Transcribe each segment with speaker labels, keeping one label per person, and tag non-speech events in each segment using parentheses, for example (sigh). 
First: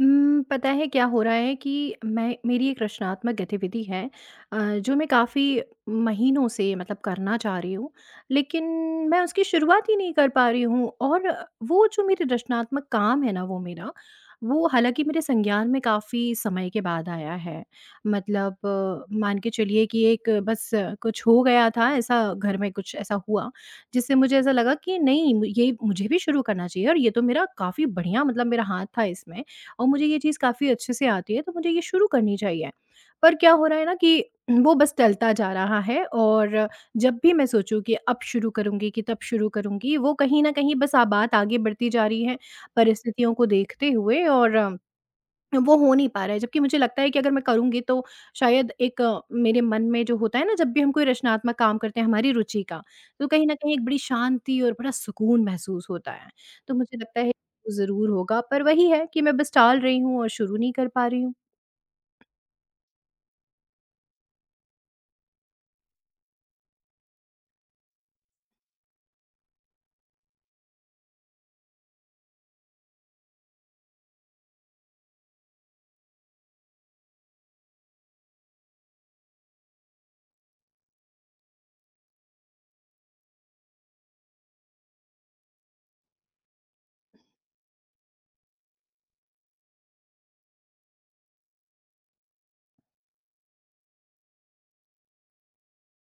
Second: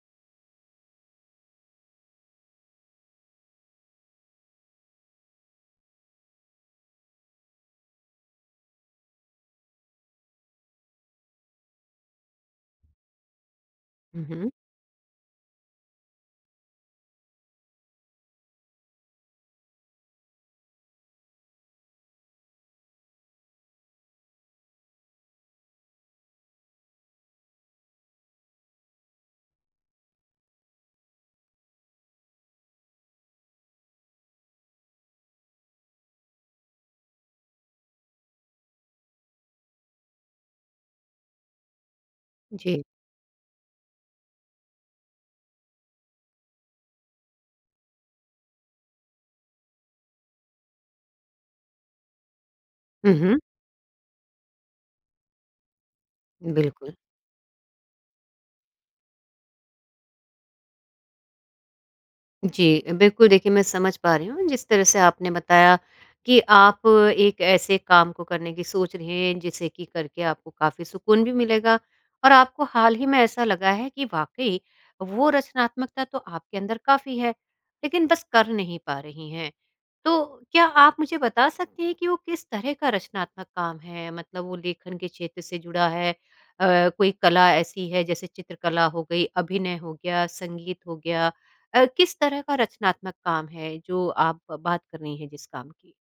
Speaker 1: पता है क्या हो रहा है कि मैं मेरी एक रचनात्मक गतिविधि है, जो मैं काफ़ी महीनों से मतलब करना चाह रही हूँ, लेकिन मैं उसकी शुरुआत ही नहीं कर पा रही हूँ। और वो जो मेरे रचनात्मक काम है ना,
Speaker 2: हुँ, हुँ।
Speaker 1: वो हालाँकि मेरे संज्ञान में काफ़ी समय के बाद आया है। मतलब मान के चलिए कि एक बस कुछ हो गया था, ऐसा घर में कुछ ऐसा हुआ, जिससे मुझे ऐसा लगा कि नहीं, ये मुझे भी शुरू करना चाहिए। और ये तो मेरा काफ़ी बढ़िया, मतलब मेरा हाथ था इसमें और मुझे ये चीज़ काफ़ी अच्छे से आती है, तो मुझे ये शुरू करनी चाहिए। पर क्या हो रहा है ना कि वो बस टलता जा रहा है, और जब भी मैं सोचूँ कि अब शुरू करूँगी कि तब शुरू करूँगी, वो कहीं न कहीं बस आ बात आगे बढ़ती जा रही है,
Speaker 2: जी।
Speaker 1: परिस्थितियों को देखते हुए, और वो हो नहीं पा रहा है। जबकि मुझे लगता है कि अगर मैं करूँगी तो शायद एक, मेरे मन में जो होता है ना, जब भी हम कोई रचनात्मक काम करते हैं हमारी रुचि का,
Speaker 2: हुँ,
Speaker 1: तो
Speaker 2: हुँ।
Speaker 1: कहीं न कहीं एक बड़ी शांति और बड़ा सुकून महसूस होता है। तो
Speaker 2: बिल्कुल।
Speaker 1: मुझे लगता है ज़रूर होगा, पर वही है कि मैं बस टाल रही हूँ और शुरू नहीं कर पा रही हूँ।
Speaker 2: जी, बिल्कुल देखिए मैं समझ पा रही हूँ जिस तरह से आपने बताया कि आप एक ऐसे काम को करने की सोच रहे हैं जिसे कि करके आपको काफ़ी सुकून भी मिलेगा और आपको हाल ही में ऐसा लगा है कि वाक़ई वो रचनात्मकता तो आपके अंदर काफ़ी है, लेकिन बस कर नहीं पा रही हैं। तो क्या आप मुझे बता सकती हैं कि वो किस तरह का रचनात्मक काम है? मतलब वो लेखन के क्षेत्र से जुड़ा है कोई कला ऐसी है जैसे चित्रकला हो गई, अभिनय हो गया, संगीत हो गया। किस तरह का रचनात्मक काम है जो आप बात कर रही हैं जिस काम की?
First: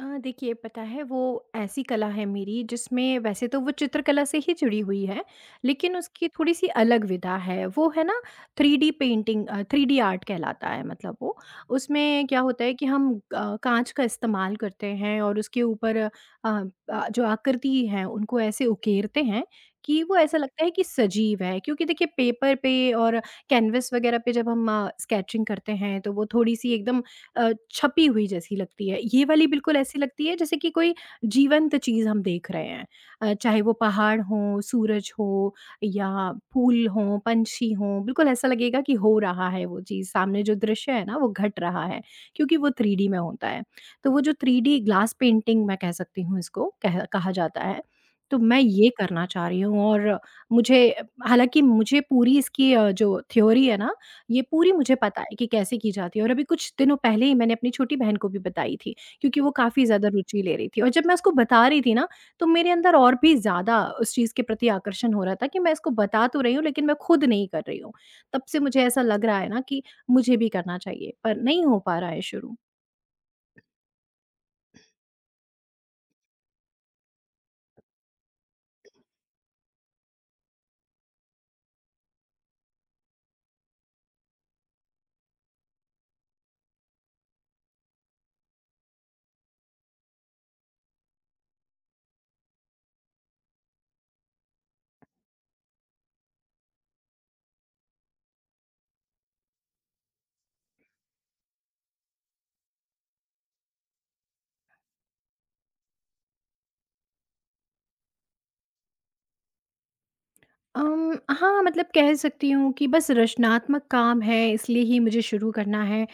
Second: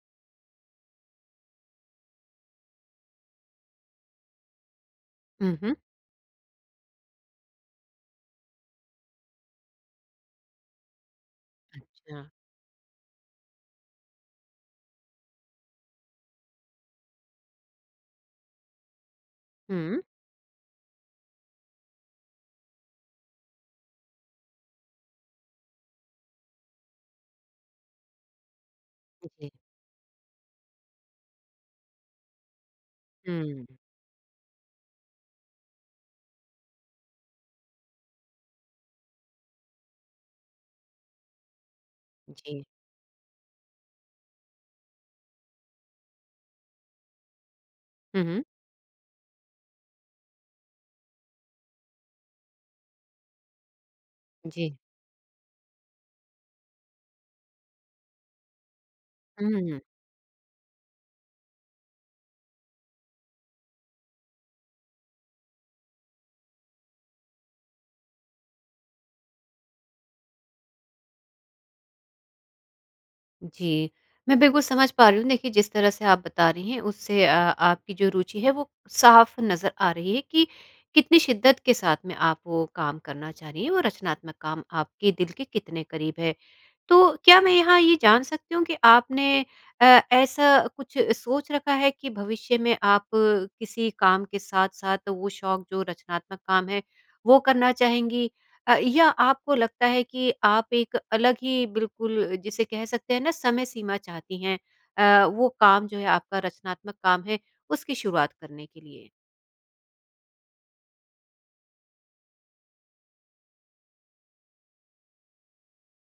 Speaker 1: देखिए, पता है वो ऐसी कला है मेरी, जिसमें वैसे तो वो चित्रकला से ही जुड़ी हुई है,
Speaker 2: हुँ, हुँ।
Speaker 1: लेकिन उसकी थोड़ी-सी अलग विधा है। वो है ना 3D पेंटिंग, 3D आर्ट कहलाता है मतलब वो।
Speaker 2: अच्छा।
Speaker 1: उसमें क्या होता है कि हम काँच का इस्तेमाल करते हैं और उसके ऊपर जो आकृति हैं उनको ऐसे उकेरते हैं
Speaker 2: हुँ।
Speaker 1: कि वो ऐसा लगता है कि सजीव है। क्योंकि देखिए पेपर पे और कैनवस वगैरह पे जब हम स्केचिंग करते हैं, तो वो थोड़ी-सी एकदम, छपी हुई जैसी लगती है। ये वाली
Speaker 2: जी।
Speaker 1: बिल्कुल ऐसी लगती है जैसे कि कोई जीवंत चीज़ हम देख रहे हैं। चाहे
Speaker 2: हुँ।
Speaker 1: वो पहाड़ हों, सूरज हो या फूल हों, पंछी हों, बिल्कुल ऐसा लगेगा कि हो रहा है वो चीज़। सामने जो दृश्य है ना वो घट रहा है, क्योंकि
Speaker 2: जी।
Speaker 1: वो 3D में होता है। तो वो जो 3D ग्लास पेंटिंग, मैं कह सकती हूँ इसको कह कहा जाता है।
Speaker 2: हुँ,
Speaker 1: तो
Speaker 2: हुँ।
Speaker 1: मैं ये करना चाह रही हूँ। और मुझे, हालाँकि मुझे पूरी इसकी जो थ्योरी है ना, ये पूरी
Speaker 2: जी।
Speaker 1: मुझे पता है कि कैसे की जाती है। और अभी कुछ दिनों पहले ही मैंने अपनी छोटी बहन को भी बताई थी, क्योंकि वो
Speaker 2: हुँ।
Speaker 1: काफ़ी ज़्यादा रुचि ले रही थी। और जब मैं उसको बता रही थी ना, तो मेरे अंदर और भी ज़्यादा उस चीज़ के प्रति आकर्षण हो रहा था कि मैं इसको बता तो रही हूँ, लेकिन मैं खुद नहीं कर रही हूँ। तब से मुझे ऐसा लग रहा है ना कि मुझे भी करना चाहिए, पर नहीं हो पा रहा है शुरू।
Speaker 2: जी, मैं बिल्कुल समझ पा रही हूँ। देखिए, जिस तरह से आप बता रही हैं उससे आपकी जो रुचि है वो साफ नज़र आ रही है कि कितनी शिद्दत के साथ में आप वो काम करना चाह रही हैं, वो रचनात्मक काम आपके दिल के कितने करीब है। तो क्या मैं यहाँ ये जान सकती हूँ कि आपने ऐसा कुछ सोच रखा है कि भविष्य में आप किसी काम के साथ-साथ वो शौक जो रचनात्मक काम है, वो करना चाहेंगी? या आपको लगता है कि आप एक अलग ही बिल्कुल जिसे कह सकते हैं ना समय सीमा चाहती हैं। वो काम जो है आपका रचनात्मक काम है उसकी शुरुआत करने के लिए?
Speaker 1: हाँ, मतलब कह सकती हूँ कि बस रचनात्मक काम है, इसलिए ही मुझे शुरू करना है।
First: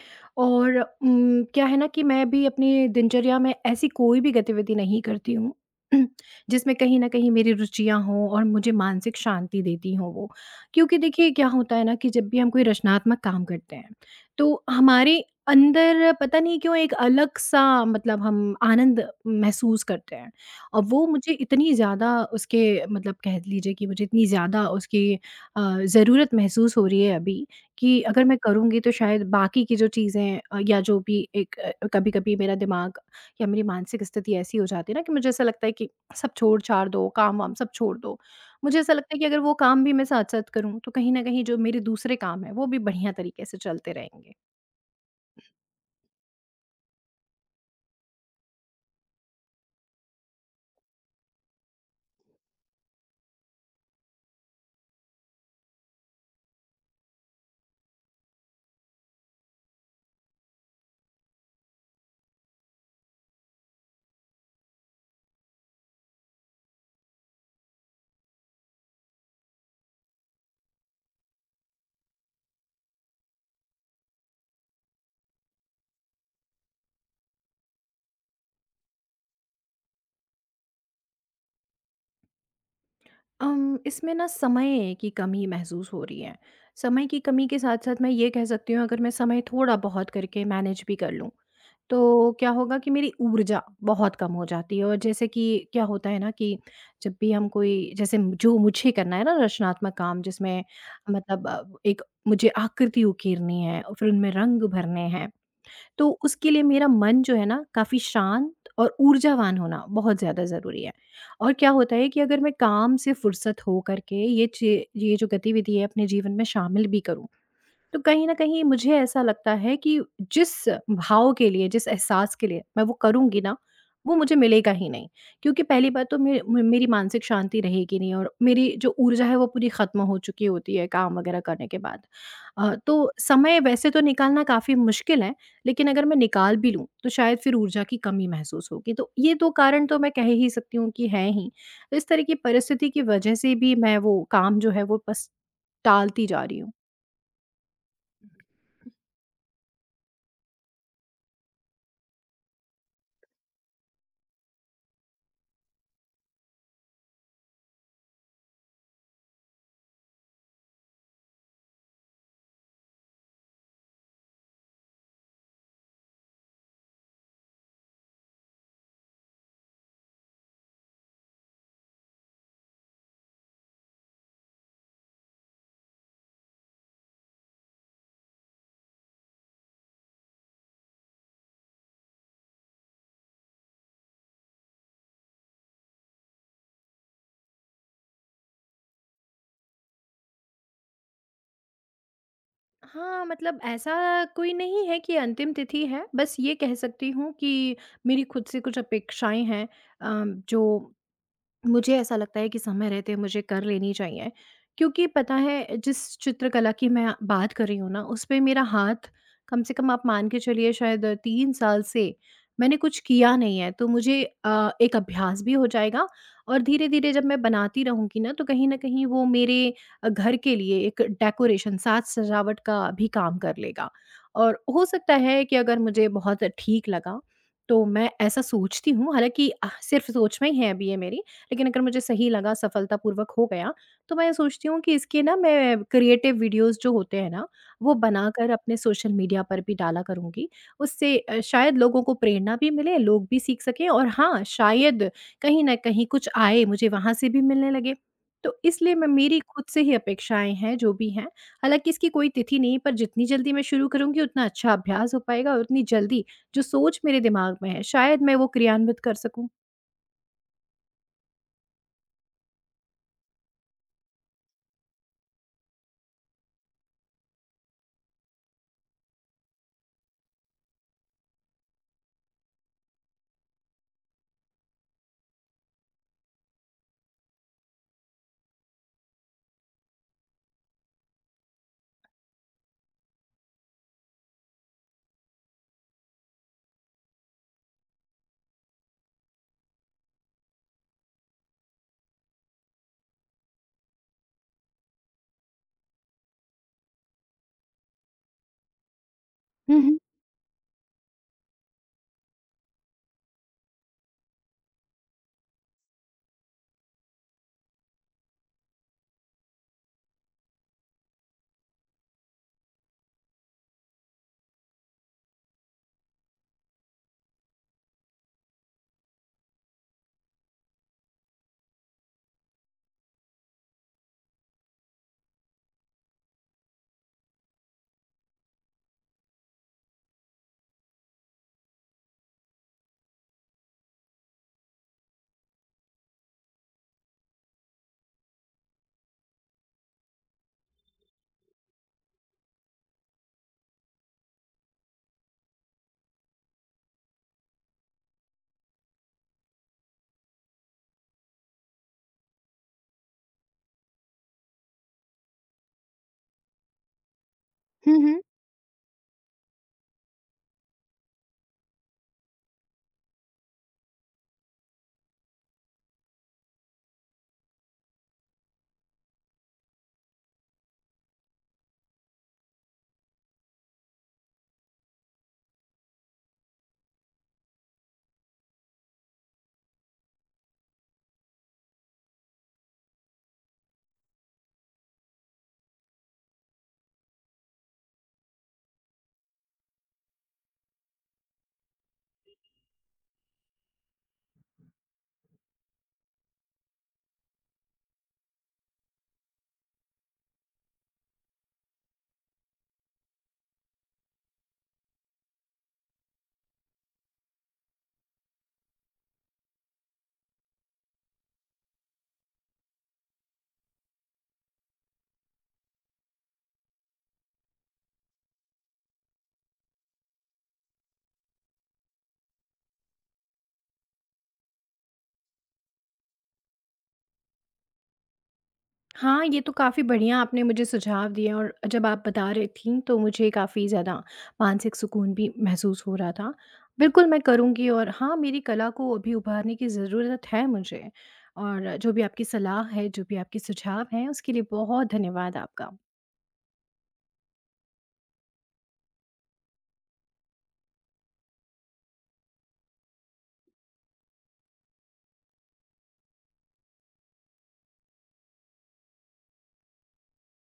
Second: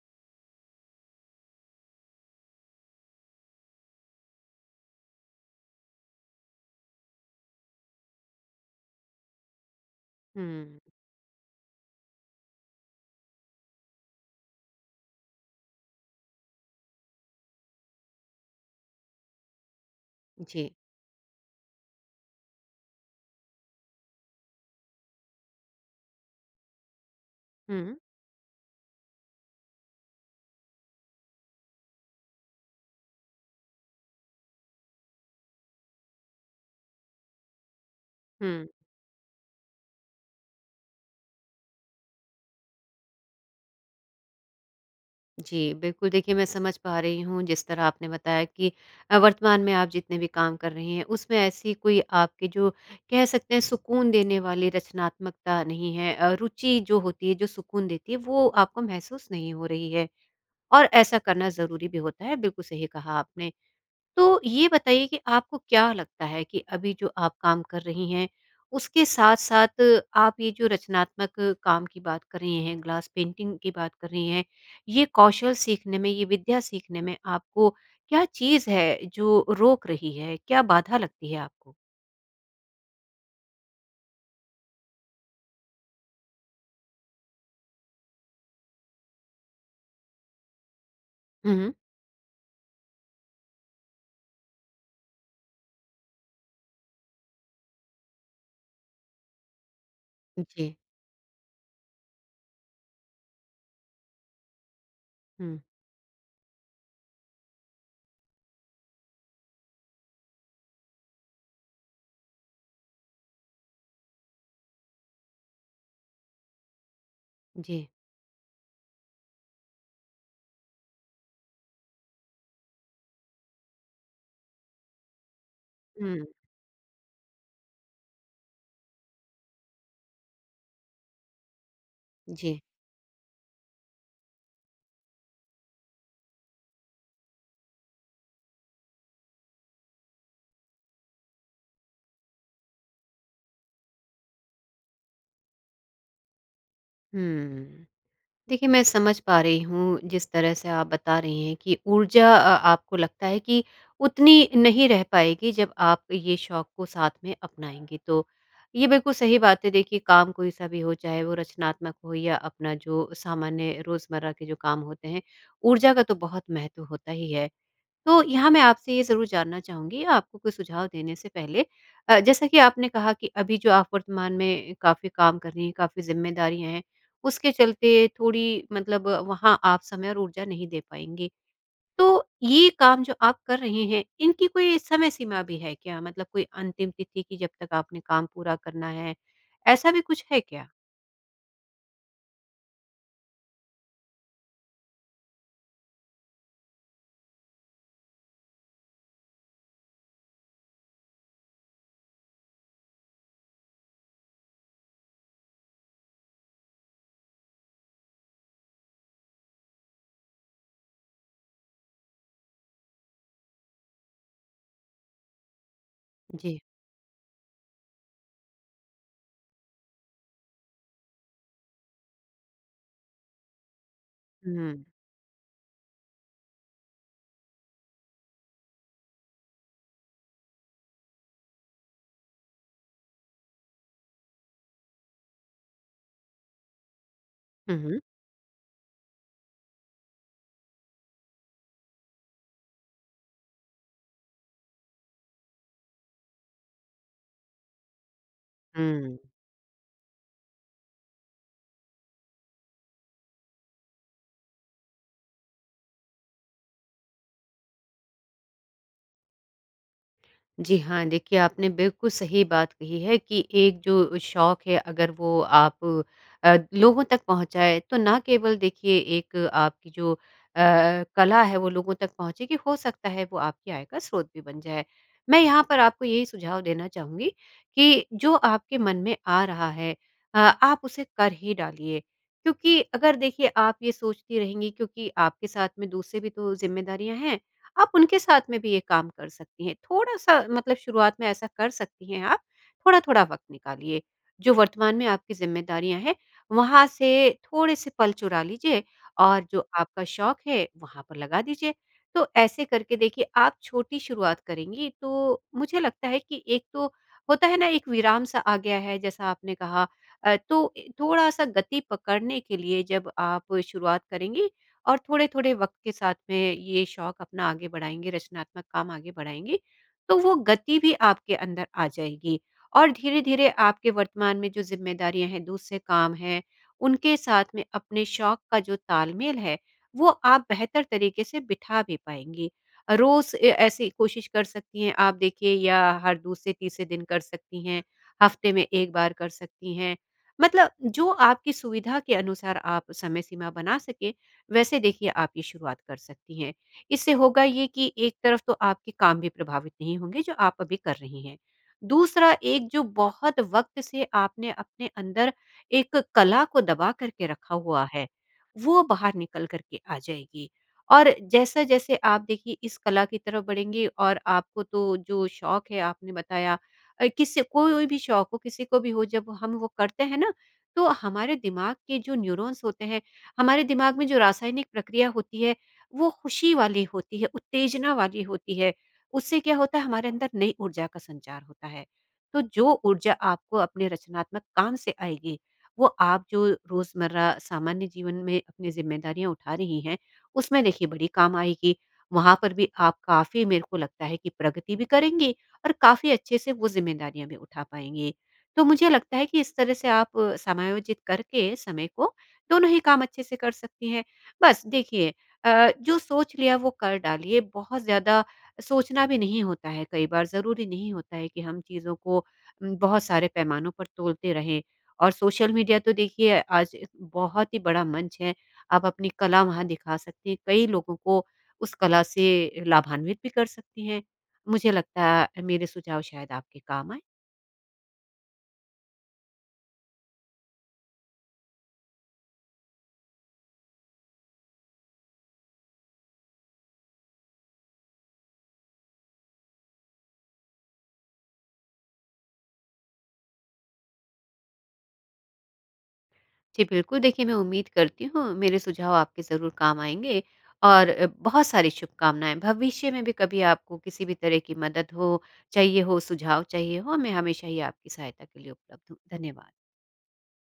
Speaker 1: और क्या है ना कि मैं भी अपनी दिनचर्या में ऐसी कोई भी गतिविधि नहीं करती हूँ (clears throat) जिसमें कहीं न कहीं मेरी रुचियाँ हों और मुझे मानसिक शांति देती हों वो।
Speaker 2: हुँ,
Speaker 1: क्योंकि देखिए क्या होता है ना कि जब भी हम कोई रचनात्मक काम करते हैं, तो हमारे अंदर पता नहीं क्यों एक अलग-सा, मतलब हम आनंद महसूस करते हैं।
Speaker 2: जी।
Speaker 1: और वो मुझे इतनी ज़्यादा उसके, मतलब कह लीजिए कि मुझे इतनी ज़्यादा उसकी ज़रूरत महसूस हो रही है अभी,
Speaker 2: हुँ,
Speaker 1: कि अगर मैं करूँगी तो शायद बाकी की जो चीज़ें, या जो भी एक, कभी-कभी मेरा दिमाग या मेरी मानसिक स्थिति ऐसी हो जाती है ना कि मुझे ऐसा लगता है कि सब छोड़-छाड़ दो, काम-वाम सब छोड़ दो।
Speaker 2: हुँ।
Speaker 1: मुझे ऐसा लगता है कि अगर वो काम भी मैं साथ-साथ करूँ, तो कहीं न कहीं जो मेरे दूसरे काम हैं, वो भी बढ़िया तरीके से चलते रहेंगे।
Speaker 2: जी, बिल्कुल देखिए मैं समझ पा रही हूँ जिस तरह आपने बताया कि वर्तमान में आप जितने भी काम कर रही हैं उसमें ऐसी कोई आपके जो कह सकते हैं सुकून देने वाली रचनात्मकता नहीं है। रुचि जो होती है जो सुकून देती है वो आपको महसूस नहीं हो रही है। और ऐसा करना ज़रूरी भी होता है, बिल्कुल सही कहा आपने। तो ये बताइए कि आपको क्या लगता है कि अभी जो आप काम कर रही हैं, उसके साथ-साथ आप ये जो रचनात्मक काम की बात कर रही हैं, ग्लास पेंटिंग की बात कर रही हैं, ये कौशल सीखने में, ये विद्या सीखने में आपको क्या चीज़ है जो रोक रही है? क्या बाधा लगती है आपको?
Speaker 1: इसमें ना समय की कमी महसूस हो रही है। समय की कमी के साथ-साथ मैं ये कह सकती हूँ, अगर मैं समय थोड़ा बहुत करके मैनेज भी कर लूँ,
Speaker 2: हुँ, हुँ।
Speaker 1: तो क्या होगा कि मेरी ऊर्जा बहुत कम हो जाती है। और जैसे कि क्या होता है ना कि जब भी हम कोई, जैसे जो मुझे करना है ना, रचनात्मक काम जिसमें
Speaker 2: जी।
Speaker 1: मतलब एक, मुझे आकृति उकेरनी है और फिर उनमें रंग भरने हैं,
Speaker 2: हुँ,
Speaker 1: तो उसके लिए मेरा मन जो है ना, काफ़ी शांत और ऊर्जावान होना बहुत ज़्यादा ज़रूरी है। और क्या होता है कि अगर मैं काम से फुर्सत हो कर के ये चे ये जो गतिविधि है अपने जीवन में शामिल भी करूँ,
Speaker 2: जी।
Speaker 1: तो कहीं न कहीं मुझे ऐसा लगता है कि जिस भाव के लिए, जिस एहसास के लिए मैं वो करूँगी ना, वो मुझे मिलेगा ही नहीं। क्योंकि पहली बात तो
Speaker 2: हुँ,
Speaker 1: मे मे- मेरी मानसिक शांति रहेगी नहीं, और मेरी जो ऊर्जा है वो पूरी ख़त्म हो चुकी होती है काम वग़ैरह करने के बाद।
Speaker 2: जी।
Speaker 1: तो समय वैसे तो निकालना काफ़ी मुश्किल है, लेकिन अगर मैं निकाल भी लूँ, तो शायद फिर ऊर्जा की कमी महसूस होगी। तो ये दो कारण तो मैं कह ही सकती हूँ कि हैं ही। तो इस तरह की परिस्थिति की वजह से भी मैं वो काम जो है, वो बस टालती जा रही हूँ।
Speaker 2: हुँ। देखिए, मैं समझ पा रही हूँ जिस तरह से आप बता रही हैं कि ऊर्जा आपको लगता है कि उतनी नहीं रह पाएगी जब आप ये शौक को साथ में अपनाएँगे तो। ये बिल्कुल सही बात है देखिए काम कोई सा भी हो चाहे वो रचनात्मक हो या अपना जो सामान्य रोज़मर्रा के जो काम होते हैं, ऊर्जा का तो बहुत महत्व होता ही है। तो यहाँ मैं आपसे ये ज़रूर जानना चाहूँगी, आपको कोई सुझाव देने से पहले जैसा कि आपने कहा कि अभी जो आप वर्तमान में काफ़ी काम कर रही हैं, काफ़ी ज़िम्मेदारियाँ हैं, उसके चलते थोड़ी मतलब वहाँ आप समय और ऊर्जा नहीं दे पाएँगी। तो ये काम जो आप कर रहे हैं, इनकी कोई समय सीमा भी है क्या? मतलब कोई अंतिम तिथि कि जब तक आपने काम पूरा करना है, ऐसा भी कुछ है क्या?
Speaker 1: हाँ, मतलब ऐसा कोई नहीं है कि अंतिम तिथि है, बस ये कह सकती हूँ कि मेरी खुद से कुछ अपेक्षाएँ हैं, अ, जो मुझे ऐसा लगता है कि समय रहते मुझे कर लेनी चाहिए। क्योंकि पता है जिस चित्रकला की मैं बात कर रही हूँ ना, उस पे मेरा हाथ, कम से कम आप मान के चलिए शायद 3 साल से मैंने कुछ किया नहीं है, तो मुझे एक अभ्यास भी हो जाएगा।
Speaker 2: जी।
Speaker 1: और धीरे धीरे जब मैं बनाती रहूंगी ना, तो कहीं ना कहीं वो मेरे घर के लिए एक डेकोरेशन, साज सजावट का भी काम कर लेगा। और
Speaker 2: हुँ।
Speaker 1: हो सकता है कि अगर मुझे बहुत ठीक लगा, तो मैं ऐसा सोचती हूँ, हालांकि सिर्फ सोच में ही है अभी ये मेरी, लेकिन अगर मुझे सही लगा सफलतापूर्वक हो गया, तो मैं सोचती हूँ कि इसके ना मैं क्रिएटिव वीडियोज़ जो होते हैं ना,
Speaker 2: हुँ,
Speaker 1: वो
Speaker 2: हुँ।
Speaker 1: बनाकर अपने सोशल मीडिया पर भी डाला करूँगी। उससे शायद लोगों को प्रेरणा भी मिले, लोग भी सीख सकें, और हाँ, शायद कहीं न कहीं कुछ आय मुझे वहाँ से भी मिलने लगे। तो इसलिए मैं,
Speaker 2: हुँ।
Speaker 1: मेरी खुद से ही अपेक्षाएँ हैं, जो भी हैं। हालाँकि इसकी कोई तिथि नहीं है, पर जितनी जल्दी मैं शुरू करूँगी उतना अच्छा अभ्यास हो पाएगा और उतनी जल्दी जो सोच मेरे दिमाग में है, शायद मैं वो क्रियान्वित कर सकूँ।
Speaker 2: जी हाँ, देखिए आपने बिल्कुल सही बात कही है कि एक जो शौक है अगर वो आप लोगों तक पहुँचाएँ तो ना केवल देखिए एक आपकी जो कला है वो लोगों तक पहुँचेगी, हो सकता है वो आपकी आय का स्रोत भी बन जाए। मैं यहाँ पर आपको यही सुझाव देना चाहूँगी कि जो आपके मन में आ रहा है आप उसे कर ही डालिए। क्योंकि अगर देखिए आप ये सोचती रहेंगी क्योंकि आपके साथ में दूसरे भी तो ज़िम्मेदारियाँ हैं आप उनके साथ में भी ये काम कर सकती हैं। थोड़ा-सा मतलब शुरुआत में ऐसा कर सकती हैं आप, थोड़ा-थोड़ा वक़्त निकालिए। जो वर्तमान में आपकी ज़िम्मेदारियाँ हैं, वहाँ से थोड़े-से पल चुरा लीजिए और जो
Speaker 1: हुँ, हुँ।
Speaker 2: आपका शौक है, वहाँ पर लगा दीजिए। तो ऐसे करके देखिए आप छोटी शुरुआत करेंगी तो मुझे लगता है कि एक तो होता है ना एक विराम-सा आ गया है जैसा आपने कहा। तो ए थोड़ा-सा गति पकड़ने के लिए जब आप शुरुआत करेंगी और थोड़े-थोड़े वक़्त के साथ में ये शौक अपना आगे बढ़ाएँगे, रचनात्मक काम आगे बढ़ाएँगे, तो वो गति भी आपके अंदर आ जाएगी। और धीरे-धीरे आपके वर्तमान में जो ज़िम्मेदारियाँ हैं, दूसरे काम हैं, उनके साथ में अपने शौक का जो तालमेल है, वो आप बेहतर तरीके से बिठा भी पाएँगी। रोज़ ए ऐसी कोशिश कर सकती हैं आप देखिए या हर दूसरे-तीसरे दिन कर सकती हैं, हफ़्ते में 1 बार कर सकती हैं। मतलब जो आपकी सुविधा के अनुसार आप समय सीमा बना सकें, वैसे देखिए आप ये शुरुआत कर सकती हैं। इससे होगा ये कि एक तरफ तो आपके काम भी प्रभावित नहीं होंगे जो आप अभी कर रही हैं। दूसरा एक जो बहुत वक़्त से आपने अपने अंदर एक कला को दबा कर के रखा हुआ
Speaker 1: हुँ,
Speaker 2: है,
Speaker 1: हुँ।
Speaker 2: वो बाहर निकल कर के आ जाएगी। और जैसा-जैसे आप देखिए इस कला की तरफ बढ़ेंगी और आपको तो जो शौक है आपने बताया। किसी कोई भी शौक हो, किसी को भी हो जब हम वो करते हैं ना, तो हमारे दिमाग के जो न्यूरॉन्स होते हैं हमारे दिमाग में जो रासायनिक प्रक्रिया होती है वो खुशी वाली होती है, उत्तेजना वाली होती है। उससे क्या होता है हमारे अंदर नई ऊर्जा का संचार होता है। तो जो ऊर्जा आपको अपने रचनात्मक काम से आएगी, वो आप जो रोज़मर्रा सामान्य जीवन में अपनी ज़िम्मेदारियाँ उठा रही हैं, उसमें देखिए बड़ी काम आएगी। वहाँ पर भी आप काफ़ी मेरे को लगता है कि प्रगति भी करेंगी और काफ़ी अच्छे से वो ज़िम्मेदारियाँ भी उठा पाएँगी। तो मुझे लगता है कि इस तरह से आप समायोजित करके समय को दोनों ही काम अच्छे से कर सकती हैं। बस देखिए जो सोच लिया वो कर डालिए, बहुत ज़्यादा सोचना भी नहीं होता है कई बार, ज़रूरी नहीं होता है कि हम चीज़ों को बहुत सारे पैमानों पर तोलते रहें। और सोशल मीडिया तो देखिए आज एक बहुत ही बड़ा मंच है, आप अपनी कला वहाँ दिखा सकती हैं, कई लोगों को उस कला से लाभान्वित भी कर सकती हैं। मुझे लगता है मेरे सुझाव शायद आपके काम आएँ।
Speaker 1: हाँ, ये तो काफ़ी बढ़िया आपने मुझे सुझाव दिए, और जब आप बता रही थीं, तो मुझे काफ़ी ज़्यादा मानसिक सुकून भी महसूस हो रहा था। बिल्कुल, मैं करूँगी, और हाँ, मेरी कला को अभी उभारने की ज़रूरत है मुझे। और जो भी आपकी सलाह है, जो भी आपके सुझाव हैं, उसके लिए बहुत धन्यवाद आपका।
Speaker 2: जी बिल्कुल, देखिए मैं उम्मीद करती हूँ मेरे सुझाव आपके ज़रूर काम आएँगे और बहुत सारी शुभकामनाएँ। भविष्य में भी कभी आपको किसी भी तरह की मदद हो, चाहिए हो, सुझाव चाहिए हो, मैं हमेशा ही आपकी सहायता के लिए उपलब्ध हूँ। धन्यवाद।